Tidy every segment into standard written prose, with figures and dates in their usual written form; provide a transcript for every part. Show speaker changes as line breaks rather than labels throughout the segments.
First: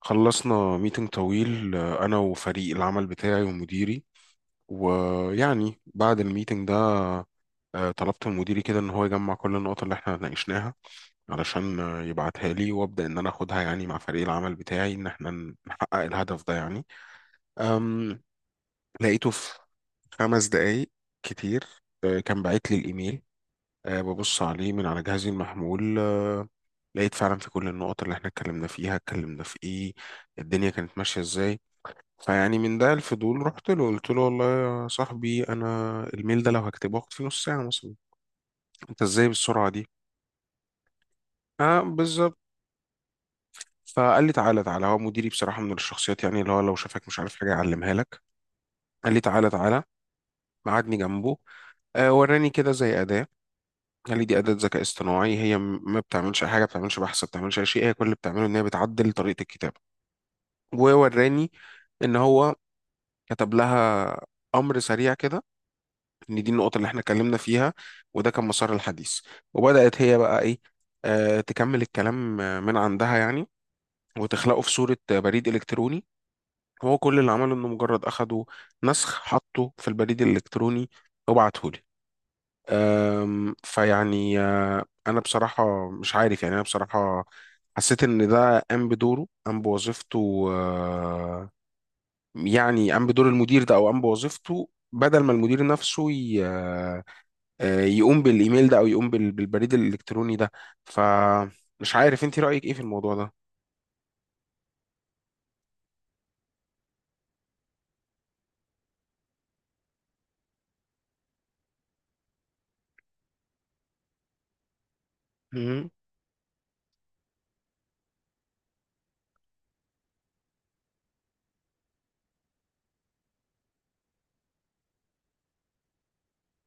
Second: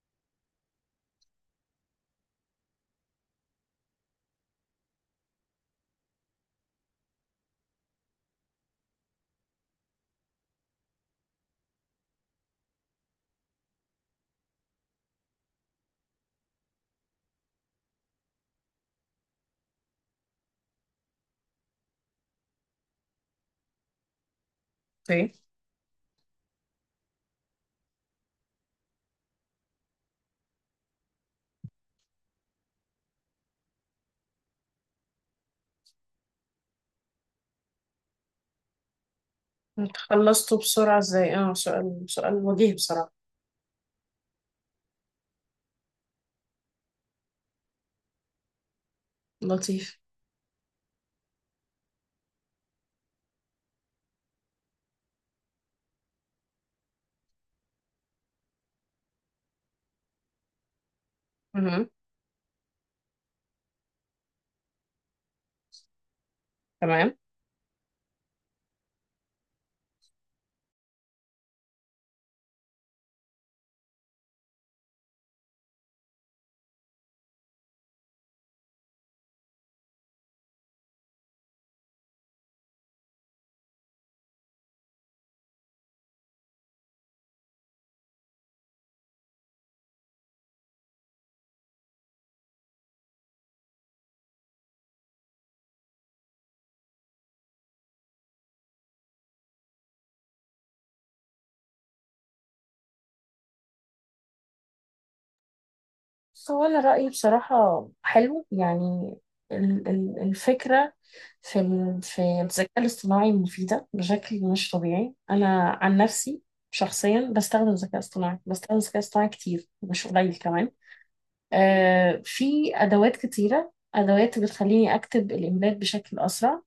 خلصنا ميتنج طويل، أنا وفريق العمل بتاعي ومديري. ويعني بعد الميتنج ده، طلبت من مديري كده إن هو يجمع كل النقط اللي إحنا ناقشناها، علشان يبعتها لي وأبدأ إن أنا أخدها، يعني مع فريق العمل بتاعي، إن إحنا نحقق الهدف ده يعني. أم، لقيته في 5 دقايق. كتير. كان باعت لي الإيميل. ببص عليه من على جهازي
اوكي.
المحمول. لقيت فعلا في كل النقط اللي احنا اتكلمنا فيها، اتكلمنا في ايه، الدنيا كانت ماشية ازاي. فيعني من ده الفضول رحت له، قلت له والله يا صاحبي، انا الميل ده لو هكتبه هاخد فيه نص ساعه مثلا، انت ازاي بالسرعه دي؟
خلصته بسرعة ازاي،
اه
سؤال
بالظبط.
وجيه بصراحة.
فقال لي تعالى تعالى، هو مديري بصراحه من الشخصيات يعني اللي هو لو شافك مش عارف حاجه يعلمها لك. قال لي تعالى تعالى،
لطيف.
قعدني جنبه، وراني كده زي اداه. قال لي دي اداه ذكاء اصطناعي، هي ما بتعملش اي حاجه، ما بتعملش بحث، ما بتعملش اي شيء. هي كل اللي بتعمله ان هي بتعدل طريقه الكتابه. ووراني
مهم.
ان هو كتب لها امر سريع كده، ان دي النقطة اللي احنا
تمام.
اتكلمنا فيها. وده كان مسار الحديث. وبدأت هي بقى ايه، تكمل الكلام من عندها يعني، وتخلقه في صورة بريد إلكتروني. هو كل اللي عمله انه مجرد اخده، نسخ، حطه في البريد الإلكتروني، وبعته لي. فيعني انا بصراحة مش عارف، يعني انا بصراحة حسيت ان ده قام بدوره، قام بوظيفته، يعني قام بدور المدير ده، او قام بوظيفته بدل ما المدير نفسه يقوم بالايميل ده، او يقوم بالبريد الالكتروني ده. فمش عارف انت رايك ايه في الموضوع ده؟
هو أنا رأيي بصراحة حلو يعني. الفكرة في في الذكاء الاصطناعي مفيدة بشكل مش طبيعي. أنا
مهم.
عن نفسي شخصيا بستخدم الذكاء الاصطناعي، كتير مش قليل كمان. في أدوات كتيرة، أدوات بتخليني أكتب الإيميلات بشكل أسرع،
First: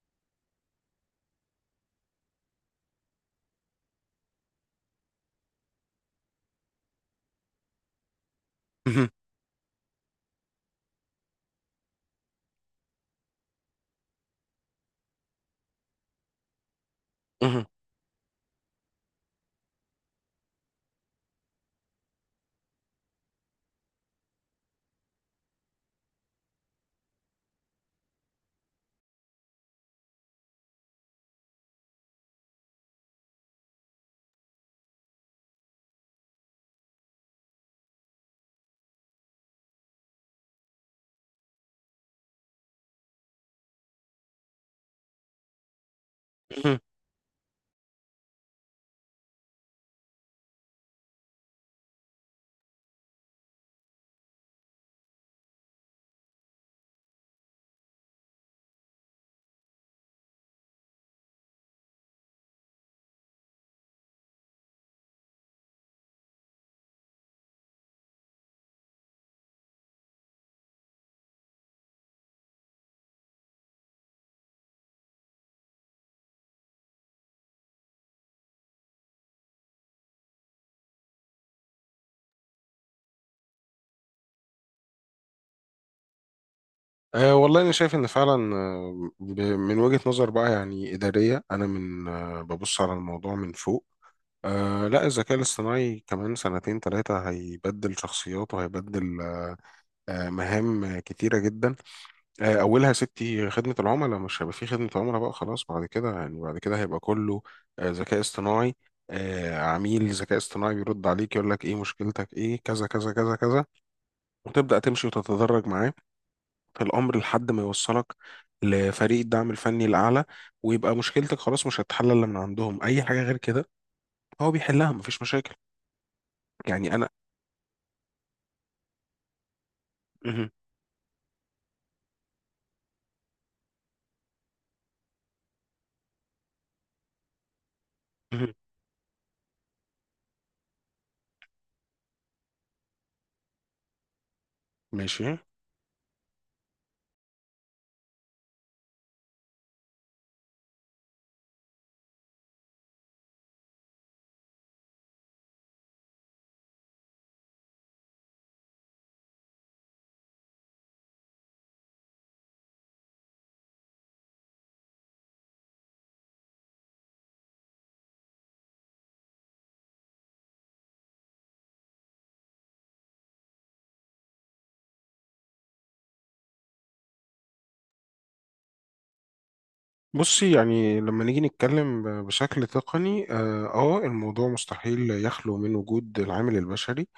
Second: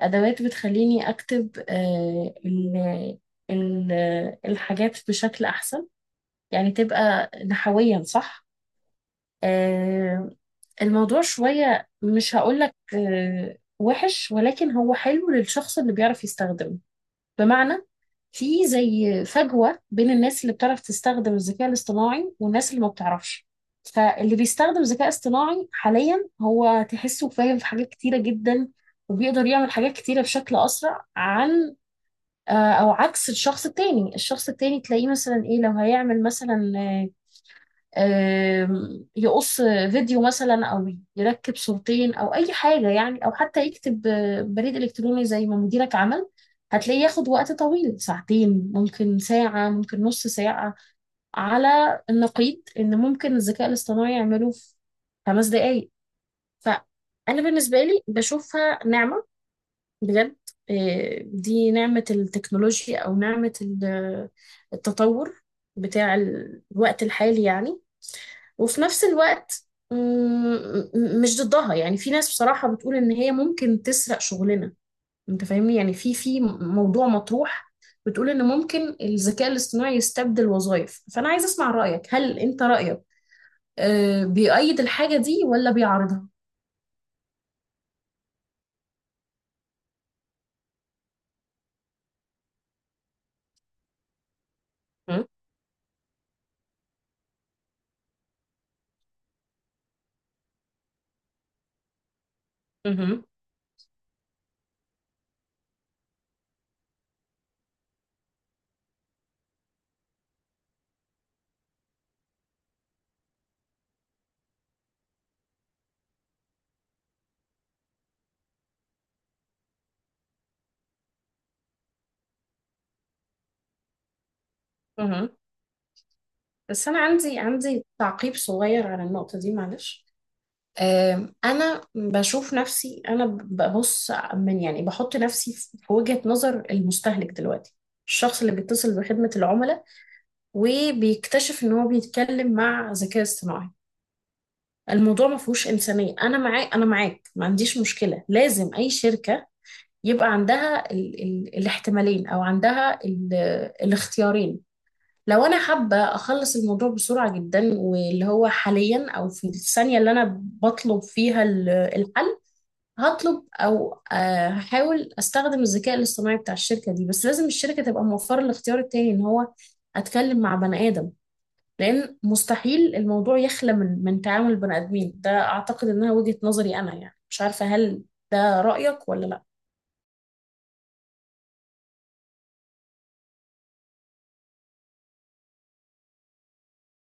أدوات بتخليني أكتب ال- الحاجات بشكل أحسن، يعني تبقى نحويا صح.
مهم.
آه، الموضوع شوية مش هقولك وحش، ولكن هو حلو للشخص اللي بيعرف يستخدمه.
مهم.
بمعنى في زي فجوة بين الناس اللي بتعرف تستخدم الذكاء الاصطناعي والناس اللي ما بتعرفش. فاللي بيستخدم ذكاء اصطناعي حاليا هو تحسه فاهم في حاجات كتيرة جدا، وبيقدر يعمل حاجات كتيرة بشكل أسرع عن آه، او عكس الشخص التاني. الشخص التاني تلاقيه مثلا ايه لو هيعمل مثلا آه، آم، يقص فيديو مثلا، او يركب صورتين، او اي حاجة يعني، او حتى يكتب بريد الكتروني زي ما مديرك عمل.
مهم.
هتلاقيه ياخد وقت طويل، ساعتين ممكن، ساعة ممكن، نص ساعة. على النقيض ان ممكن الذكاء الاصطناعي يعمله في 5 دقايق. فانا بالنسبه لي بشوفها نعمه بجد. دي نعمة التكنولوجيا أو نعمة التطور بتاع الوقت الحالي يعني. وفي نفس الوقت مش ضدها. يعني في ناس بصراحة بتقول إن هي ممكن تسرق شغلنا. أنت فاهمني يعني، في موضوع مطروح بتقول إن ممكن الذكاء الاصطناعي يستبدل وظائف. فأنا عايز أسمع رأيك، هل أنت رأيك بيؤيد الحاجة دي ولا بيعارضها؟
أه والله أنا شايف إن فعلا، من وجهة نظر بقى يعني إدارية، أنا من ببص على الموضوع من فوق. أه لا، الذكاء الاصطناعي كمان سنتين ثلاثة هيبدل شخصيات وهيبدل مهام كتيرة جدا. اولها
مهم.
ستي خدمه العملاء، مش هيبقى في خدمه عملاء بقى خلاص بعد كده، يعني بعد كده هيبقى كله ذكاء اصطناعي. عميل ذكاء اصطناعي بيرد عليك يقول لك ايه مشكلتك، ايه كذا كذا كذا كذا، وتبدا تمشي وتتدرج معاه في الامر لحد ما يوصلك لفريق الدعم الفني الاعلى، ويبقى مشكلتك خلاص مش هتتحل الا من عندهم. اي حاجه غير كده هو بيحلها، مفيش
مهم.
مشاكل.
بس
يعني
أنا
انا.
عندي تعقيب صغير على النقطة دي معلش.
مهم.
أنا بشوف نفسي، أنا ببص من يعني، بحط نفسي في وجهة نظر المستهلك دلوقتي، الشخص
مهم.
اللي بيتصل بخدمة العملاء وبيكتشف إن هو بيتكلم مع ذكاء اصطناعي.
ماشي.
الموضوع ما فيهوش إنسانية. أنا معاك، ما عنديش مشكلة. لازم أي شركة يبقى عندها ال ال الاحتمالين أو عندها الاختيارين. لو انا حابه اخلص الموضوع بسرعه جدا، واللي هو حاليا او في الثانيه اللي انا بطلب فيها الحل، هطلب او هحاول استخدم الذكاء الاصطناعي بتاع الشركه دي. بس لازم الشركه تبقى موفره الاختيار التاني، ان هو اتكلم مع بني ادم. لان مستحيل الموضوع يخلى من تعامل بني ادمين. ده اعتقد انها وجهه نظري انا يعني. مش عارفه هل ده رايك ولا لا.
بصي يعني لما نيجي نتكلم بشكل تقني اه، الموضوع مستحيل يخلو من وجود العامل البشري.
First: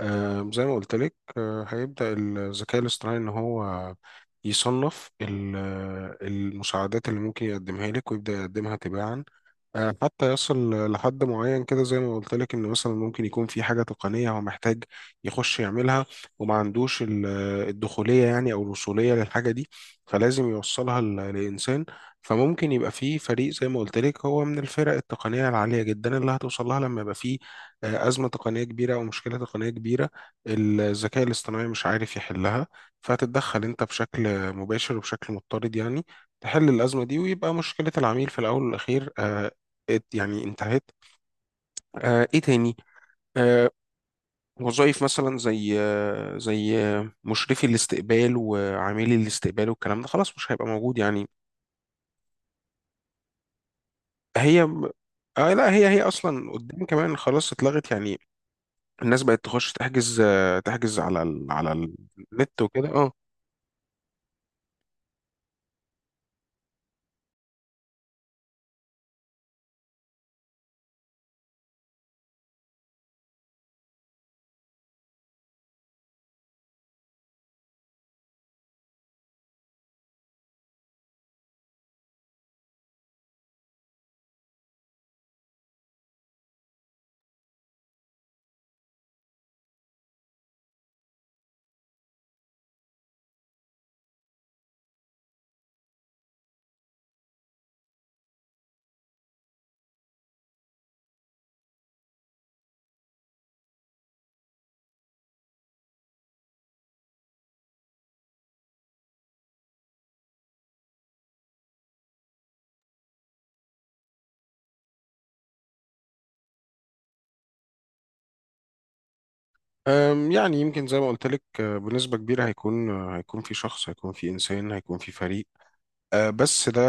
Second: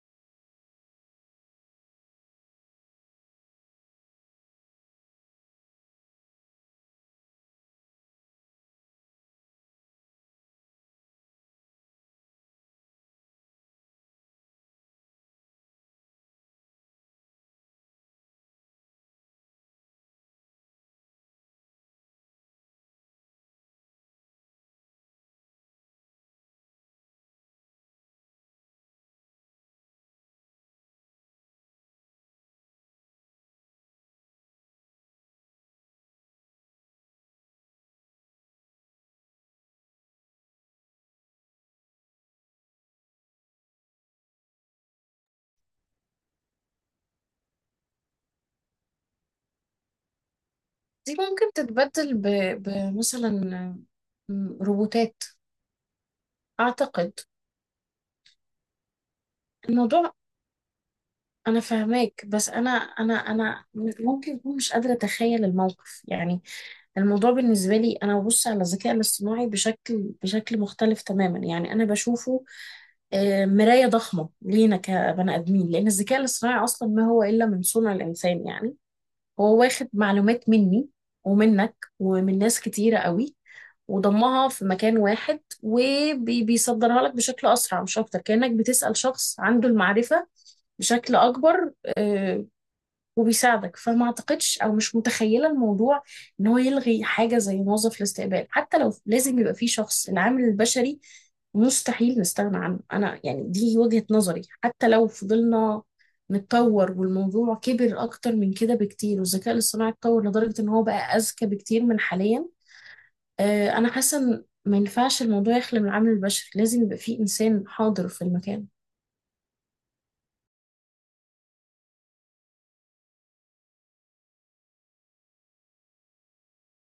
زي ما قلت لك، آه هيبدأ الذكاء الاصطناعي ان هو يصنف المساعدات اللي ممكن يقدمها لك، ويبدأ يقدمها تباعا حتى يصل لحد معين. كده زي ما قلت لك، ان مثلا ممكن يكون في حاجه تقنيه هو محتاج يخش يعملها، وما عندوش الدخوليه يعني او الوصوليه للحاجه دي. فلازم يوصلها لانسان. فممكن يبقى في فريق، زي ما قلت لك، هو من الفرق التقنيه العاليه جدا اللي هتوصل لها لما يبقى في ازمه تقنيه كبيره او مشكله تقنيه كبيره الذكاء الاصطناعي مش عارف يحلها. فهتتدخل انت بشكل مباشر وبشكل مضطرد، يعني تحل الأزمة دي، ويبقى مشكلة العميل في الأول والأخير يعني انتهت. ايه تاني؟ آه وظائف مثلا زي زي مشرفي الاستقبال وعاملي الاستقبال والكلام ده خلاص مش هيبقى موجود
دي
يعني.
ممكن تتبدل بمثلا
هي
روبوتات.
لا، هي هي اصلا قدام
اعتقد
كمان خلاص اتلغت يعني. الناس بقت تخش
الموضوع.
تحجز، آه تحجز على ال
انا
على
فاهماك، بس
النت وكده اه.
انا ممكن اكون مش قادره اتخيل الموقف يعني. الموضوع بالنسبه لي، انا ببص على الذكاء الاصطناعي بشكل مختلف تماما يعني. انا بشوفه مرايه ضخمه لينا كبني ادمين، لان الذكاء الاصطناعي اصلا ما هو الا من صنع الانسان يعني. هو واخد معلومات مني ومنك ومن ناس كتيره قوي، وضمها في مكان واحد وبيصدرها لك بشكل اسرع مش اكتر. كانك بتسال شخص عنده المعرفه بشكل اكبر، آه، وبيساعدك. فما اعتقدش او مش متخيله الموضوع ان هو يلغي حاجه زي موظف الاستقبال. حتى لو لازم يبقى فيه شخص، العامل البشري مستحيل نستغنى عنه انا يعني. دي وجهه نظري. حتى لو فضلنا نتطور والموضوع كبر اكتر من كده بكتير، والذكاء الاصطناعي اتطور لدرجه ان هو بقى اذكى بكتير من حاليا، انا حاسه ان ما ينفعش الموضوع يخلى من العامل البشري. لازم يبقى فيه انسان حاضر في المكان.
يعني يمكن زي ما قلت لك، بنسبة كبيرة هيكون، هيكون في شخص، هيكون في إنسان، هيكون في فريق. بس ده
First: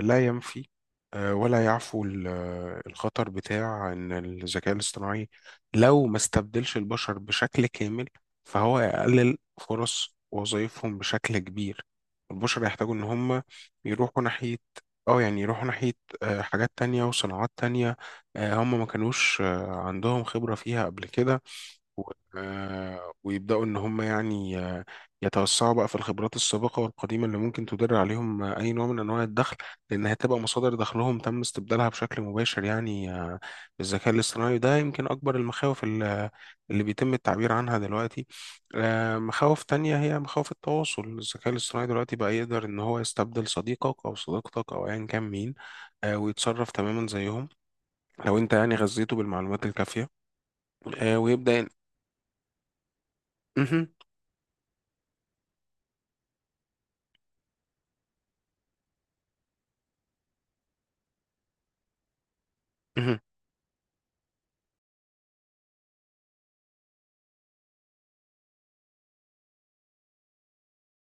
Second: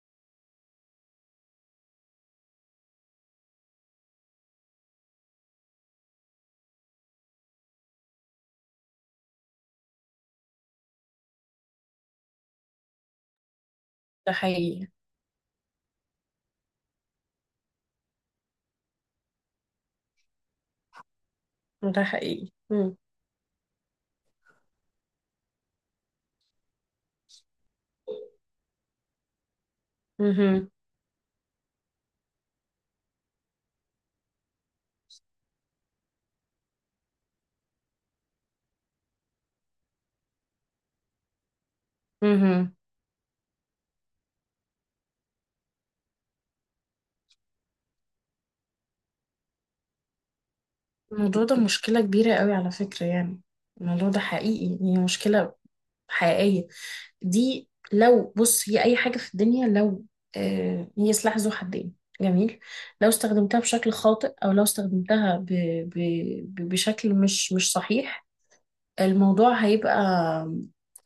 لا ينفي ولا يعفو الخطر بتاع ان الذكاء الاصطناعي لو ما استبدلش البشر بشكل كامل، فهو يقلل فرص وظائفهم بشكل كبير. البشر يحتاجوا ان هم يروحوا
ده
ناحية،
حقيقي.
اه يعني يروحوا ناحية حاجات تانية وصناعات تانية. هم ما كانوش عندهم خبرة فيها قبل كده،
ده حقيقي. مم.
ويبدأوا إن هم يعني يتوسعوا بقى في الخبرات السابقة والقديمة اللي ممكن تدر عليهم أي نوع من أنواع الدخل. لأن هتبقى
مهم.
مصادر دخلهم تم استبدالها بشكل مباشر، يعني بالذكاء الاصطناعي. وده يمكن أكبر المخاوف اللي بيتم التعبير عنها دلوقتي. مخاوف تانية هي مخاوف التواصل. الذكاء الاصطناعي دلوقتي بقى يقدر
مهم.
إن هو يستبدل صديقك أو صديقتك أو أيا كان مين، ويتصرف تماما زيهم لو أنت يعني غذيته بالمعلومات الكافية،
الموضوع ده
ويبدأ.
مشكلة كبيرة قوي على فكرة يعني.
مهم.
الموضوع ده حقيقي، هي مشكلة حقيقية. دي لو بص، هي أي حاجة في الدنيا لو هي سلاح ذو حدين. جميل. لو استخدمتها بشكل خاطئ أو لو استخدمتها ب ب ب بشكل مش صحيح، الموضوع هيبقى،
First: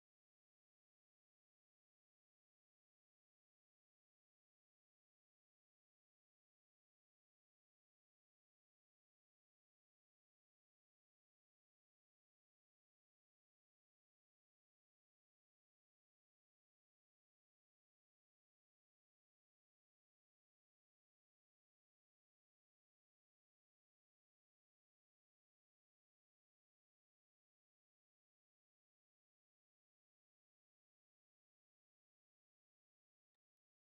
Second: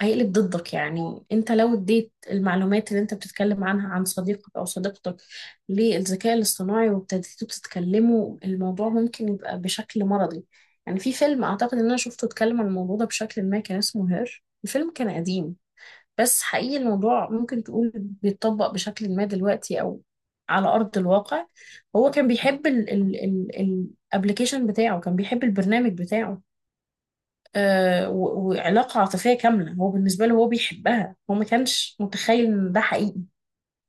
هيقلب ضدك. يعني انت لو اديت المعلومات اللي انت بتتكلم عنها عن صديقك او صديقتك للذكاء الاصطناعي وابتديتوا تتكلموا، الموضوع ممكن يبقى بشكل مرضي. يعني في فيلم اعتقد ان انا شفته اتكلم عن الموضوع ده بشكل ما، كان اسمه هير. الفيلم كان قديم بس حقيقي الموضوع ممكن تقول بيتطبق بشكل ما دلوقتي او على ارض الواقع. هو كان بيحب الابلكيشن بتاعه، كان بيحب البرنامج بتاعه وعلاقة عاطفية كاملة. هو بالنسبة له هو بيحبها، هو ما كانش متخيل ان ده حقيقي.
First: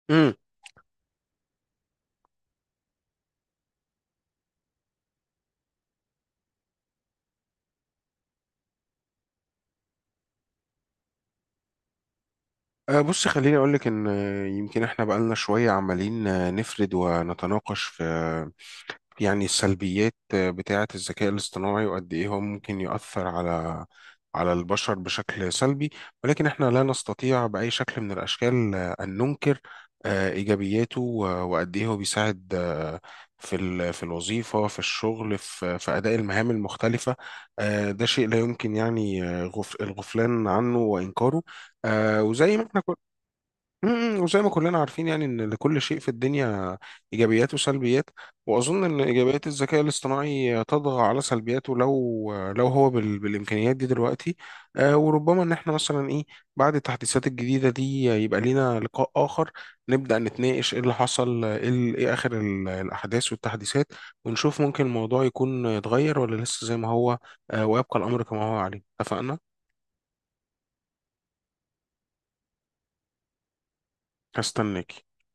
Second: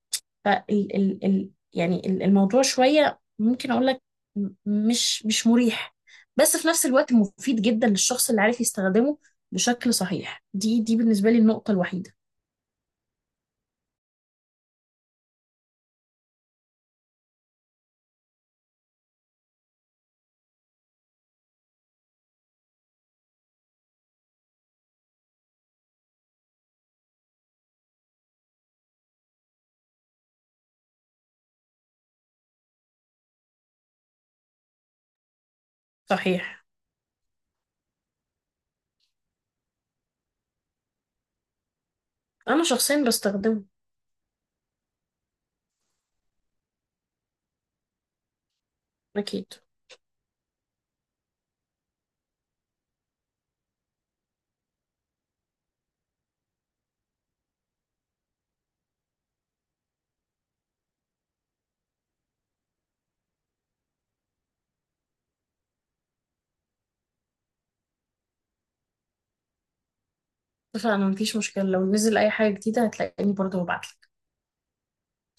امم
فال ال ال يعني ال- الموضوع شوية ممكن اقول لك مش مريح، بس في نفس الوقت مفيد جدا للشخص اللي عارف يستخدمه بشكل صحيح. دي بالنسبة لي النقطة الوحيدة.
بص خليني اقول لك ان، يمكن احنا بقالنا شويه عمالين نفرد ونتناقش في، يعني السلبيات بتاعة الذكاء الاصطناعي وقد إيه هو ممكن يؤثر على البشر بشكل سلبي. ولكن إحنا لا نستطيع بأي شكل من الأشكال أن ننكر إيجابياته وقد إيه هو بيساعد في في الوظيفة، في الشغل، في أداء المهام
صحيح.
المختلفة. ده شيء لا يمكن يعني الغفلان عنه وإنكاره. وزي
انا
ما إحنا
شخصيا بستخدمه.
وزي ما كلنا عارفين يعني ان لكل شيء في الدنيا ايجابيات وسلبيات. واظن ان ايجابيات
اكيد.
الذكاء الاصطناعي تطغى على سلبياته، لو هو بالامكانيات دي دلوقتي. آه وربما ان احنا مثلا ايه، بعد التحديثات الجديده دي يبقى لينا لقاء اخر نبدا نتناقش ايه اللي حصل، ايه إيه اخر الاحداث والتحديثات، ونشوف ممكن الموضوع يكون اتغير ولا لسه زي ما هو. آه ويبقى الامر كما هو عليه، اتفقنا؟
فانا مفيش مشكلة، لو نزل اي حاجة جديدة هتلاقيني برضه ببعت
هستناك.